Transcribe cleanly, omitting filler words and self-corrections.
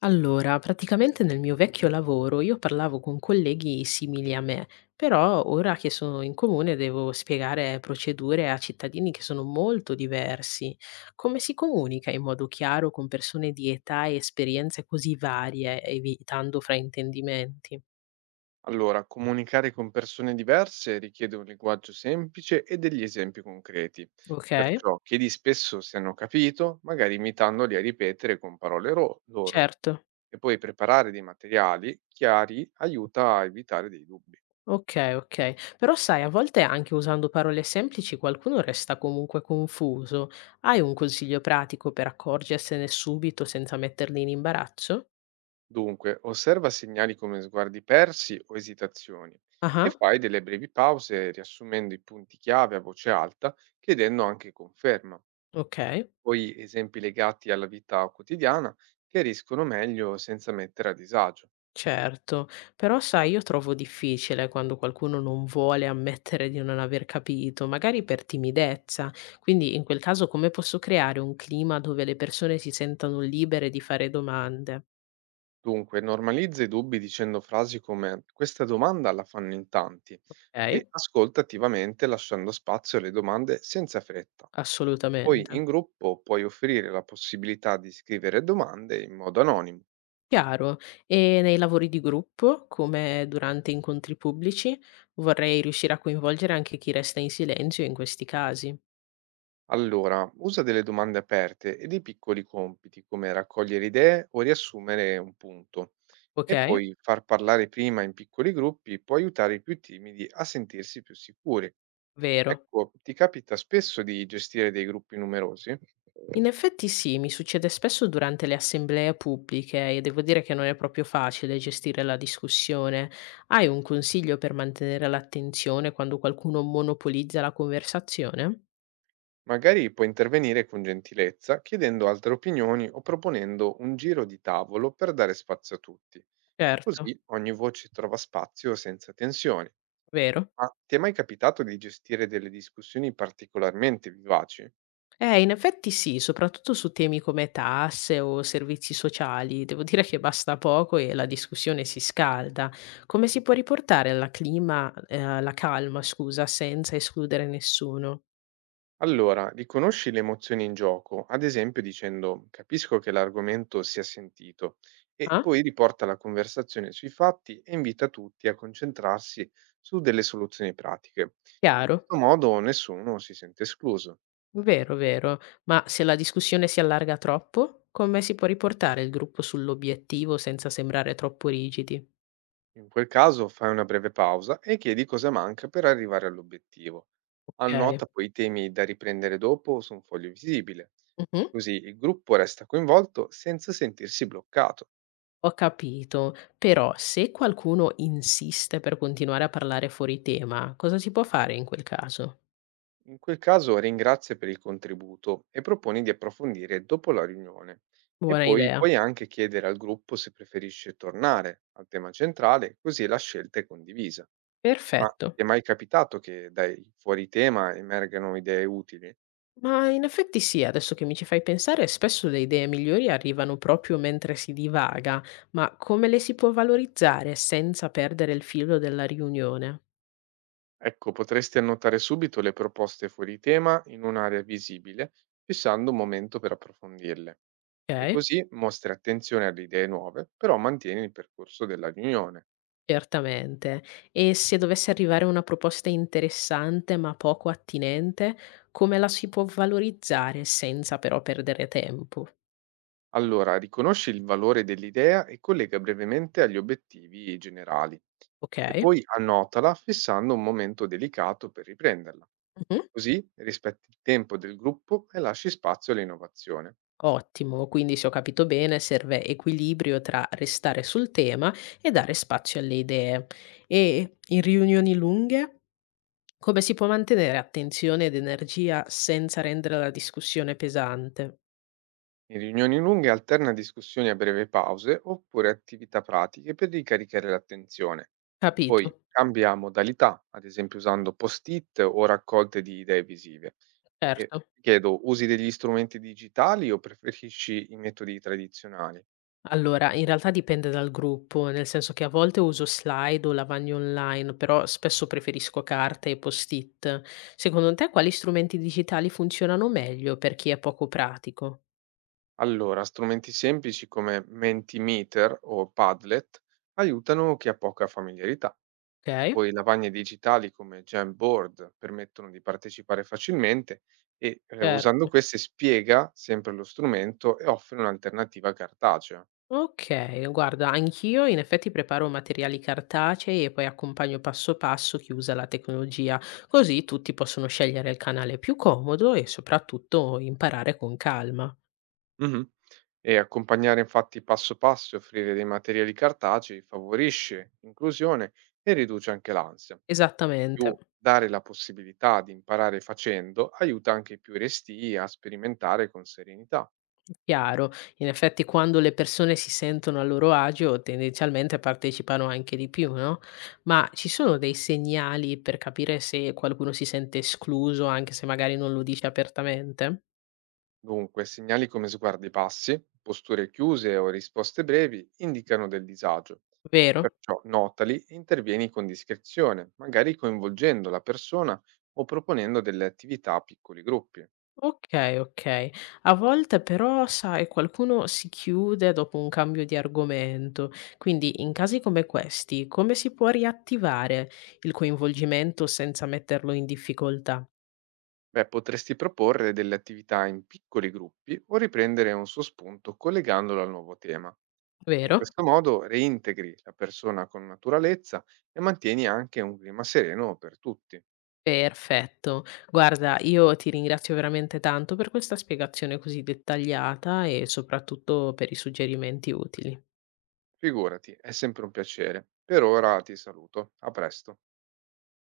Allora, praticamente nel mio vecchio lavoro io parlavo con colleghi simili a me, però ora che sono in comune devo spiegare procedure a cittadini che sono molto diversi. Come si comunica in modo chiaro con persone di età e esperienze così varie, evitando fraintendimenti? Allora, comunicare con persone diverse richiede un linguaggio semplice e degli esempi concreti. Ok, Perciò chiedi spesso se hanno capito, magari imitandoli a ripetere con parole loro. certo. E poi preparare dei materiali chiari aiuta a evitare dei dubbi. Okay, okay. Però sai, a volte anche usando parole semplici qualcuno resta comunque confuso. Hai un consiglio pratico per accorgersene subito senza metterli in imbarazzo? Dunque, osserva segnali come sguardi persi o esitazioni Ah-ah, e fai delle brevi pause riassumendo i punti chiave a voce alta, chiedendo anche conferma. okay, Poi esempi legati alla vita quotidiana che chiariscono meglio senza mettere a disagio. certo. Però sai, io trovo difficile quando qualcuno non vuole ammettere di non aver capito, magari per timidezza. Quindi in quel caso come posso creare un clima dove le persone si sentano libere di fare domande? Dunque, normalizza i dubbi dicendo frasi come questa domanda la fanno in tanti Okay, e ascolta attivamente lasciando spazio alle domande senza fretta. Poi assolutamente. in gruppo puoi offrire la possibilità di scrivere domande in modo anonimo. Chiaro. E nei lavori di gruppo, come durante incontri pubblici, vorrei riuscire a coinvolgere anche chi resta in silenzio in questi casi. Allora, usa delle domande aperte e dei piccoli compiti come raccogliere idee o riassumere un punto. E Ok? poi far parlare prima in piccoli gruppi può aiutare i più timidi a sentirsi più sicuri. Vero. Ecco, ti capita spesso di gestire dei gruppi numerosi? In effetti sì, mi succede spesso durante le assemblee pubbliche e devo dire che non è proprio facile gestire la discussione. Hai un consiglio per mantenere l'attenzione quando qualcuno monopolizza la conversazione? Magari puoi intervenire con gentilezza, chiedendo altre opinioni o proponendo un giro di tavolo per dare spazio a tutti. Certo, Così ogni voce trova spazio senza tensioni. vero. Ma ti è mai capitato di gestire delle discussioni particolarmente vivaci? In effetti sì, soprattutto su temi come tasse o servizi sociali, devo dire che basta poco e la discussione si scalda. Come si può riportare alla clima, alla calma, scusa, senza escludere nessuno? Allora, riconosci le emozioni in gioco, ad esempio dicendo capisco che l'argomento sia sentito e Ah? poi riporta la conversazione sui fatti e invita tutti a concentrarsi su delle soluzioni pratiche. In Chiaro? questo modo nessuno si sente escluso. Vero, vero. Ma se la discussione si allarga troppo, come si può riportare il gruppo sull'obiettivo senza sembrare troppo rigidi? In quel caso fai una breve pausa e chiedi cosa manca per arrivare all'obiettivo. Ok. Annota poi i temi da riprendere dopo su un foglio visibile, Mhm. così il gruppo resta coinvolto senza sentirsi bloccato. Ho capito, però se qualcuno insiste per continuare a parlare fuori tema, cosa si può fare in quel caso? In quel caso ringrazia per il contributo e proponi di approfondire dopo la riunione. E Buona poi idea. puoi anche chiedere al gruppo se preferisce tornare al tema centrale, così la scelta è condivisa. Ma Perfetto. ti è mai capitato che dai fuori tema emergano idee utili? Ma in effetti sì, adesso che mi ci fai pensare, spesso le idee migliori arrivano proprio mentre si divaga, ma come le si può valorizzare senza perdere il filo della riunione? Ecco, potresti annotare subito le proposte fuori tema in un'area visibile, fissando un momento per approfondirle. E Ok? così mostri attenzione alle idee nuove, però mantieni il percorso della riunione. Certamente. E se dovesse arrivare una proposta interessante ma poco attinente, come la si può valorizzare senza però perdere tempo? Allora, riconosci il valore dell'idea e collega brevemente agli obiettivi generali e Okay. poi annotala fissando un momento delicato per riprenderla. Mh-mh. Così rispetti il tempo del gruppo e lasci spazio all'innovazione. Ottimo, quindi se ho capito bene serve equilibrio tra restare sul tema e dare spazio alle idee. E in riunioni lunghe come si può mantenere attenzione ed energia senza rendere la discussione pesante? In riunioni lunghe alterna discussioni a breve pause oppure attività pratiche per ricaricare l'attenzione. Poi Capito, cambia modalità, ad esempio usando post-it o raccolte di idee visive. E certo. ti chiedo, usi degli strumenti digitali o preferisci i metodi tradizionali? Allora, in realtà dipende dal gruppo, nel senso che a volte uso slide o lavagno online, però spesso preferisco carta e post-it. Secondo te quali strumenti digitali funzionano meglio per chi è poco pratico? Allora, strumenti semplici come Mentimeter o Padlet aiutano chi ha poca familiarità. E Okay, poi lavagne digitali come Jamboard permettono di partecipare facilmente e usando certo. queste spiega sempre lo strumento e offre un'alternativa cartacea. Okay, guarda anch'io in effetti preparo materiali cartacei e poi accompagno passo passo chi usa la tecnologia, così tutti possono scegliere il canale più comodo e soprattutto imparare con calma. Mhm. E accompagnare infatti passo passo e offrire dei materiali cartacei favorisce l'inclusione e riduce anche l'ansia. In Esattamente, più, dare la possibilità di imparare facendo aiuta anche i più restii a sperimentare con serenità. chiaro. In effetti quando le persone si sentono a loro agio tendenzialmente partecipano anche di più, no, ma ci sono dei segnali per capire se qualcuno si sente escluso anche se magari non lo dice apertamente? Dunque, segnali come sguardi passi, posture chiuse o risposte brevi indicano del disagio. Vero? Perciò notali e intervieni con discrezione, magari coinvolgendo la persona o proponendo delle attività a piccoli gruppi. Okay, okay. A volte però, sai, qualcuno si chiude dopo un cambio di argomento, quindi in casi come questi, come si può riattivare il coinvolgimento senza metterlo in difficoltà? Beh, potresti proporre delle attività in piccoli gruppi o riprendere un suo spunto collegandolo al nuovo tema. In Vero? questo modo reintegri la persona con naturalezza e mantieni anche un clima sereno per tutti. Perfetto. Guarda, io ti ringrazio veramente tanto per questa spiegazione così dettagliata e soprattutto per i suggerimenti utili. Figurati, è sempre un piacere. Per ora ti saluto. A presto.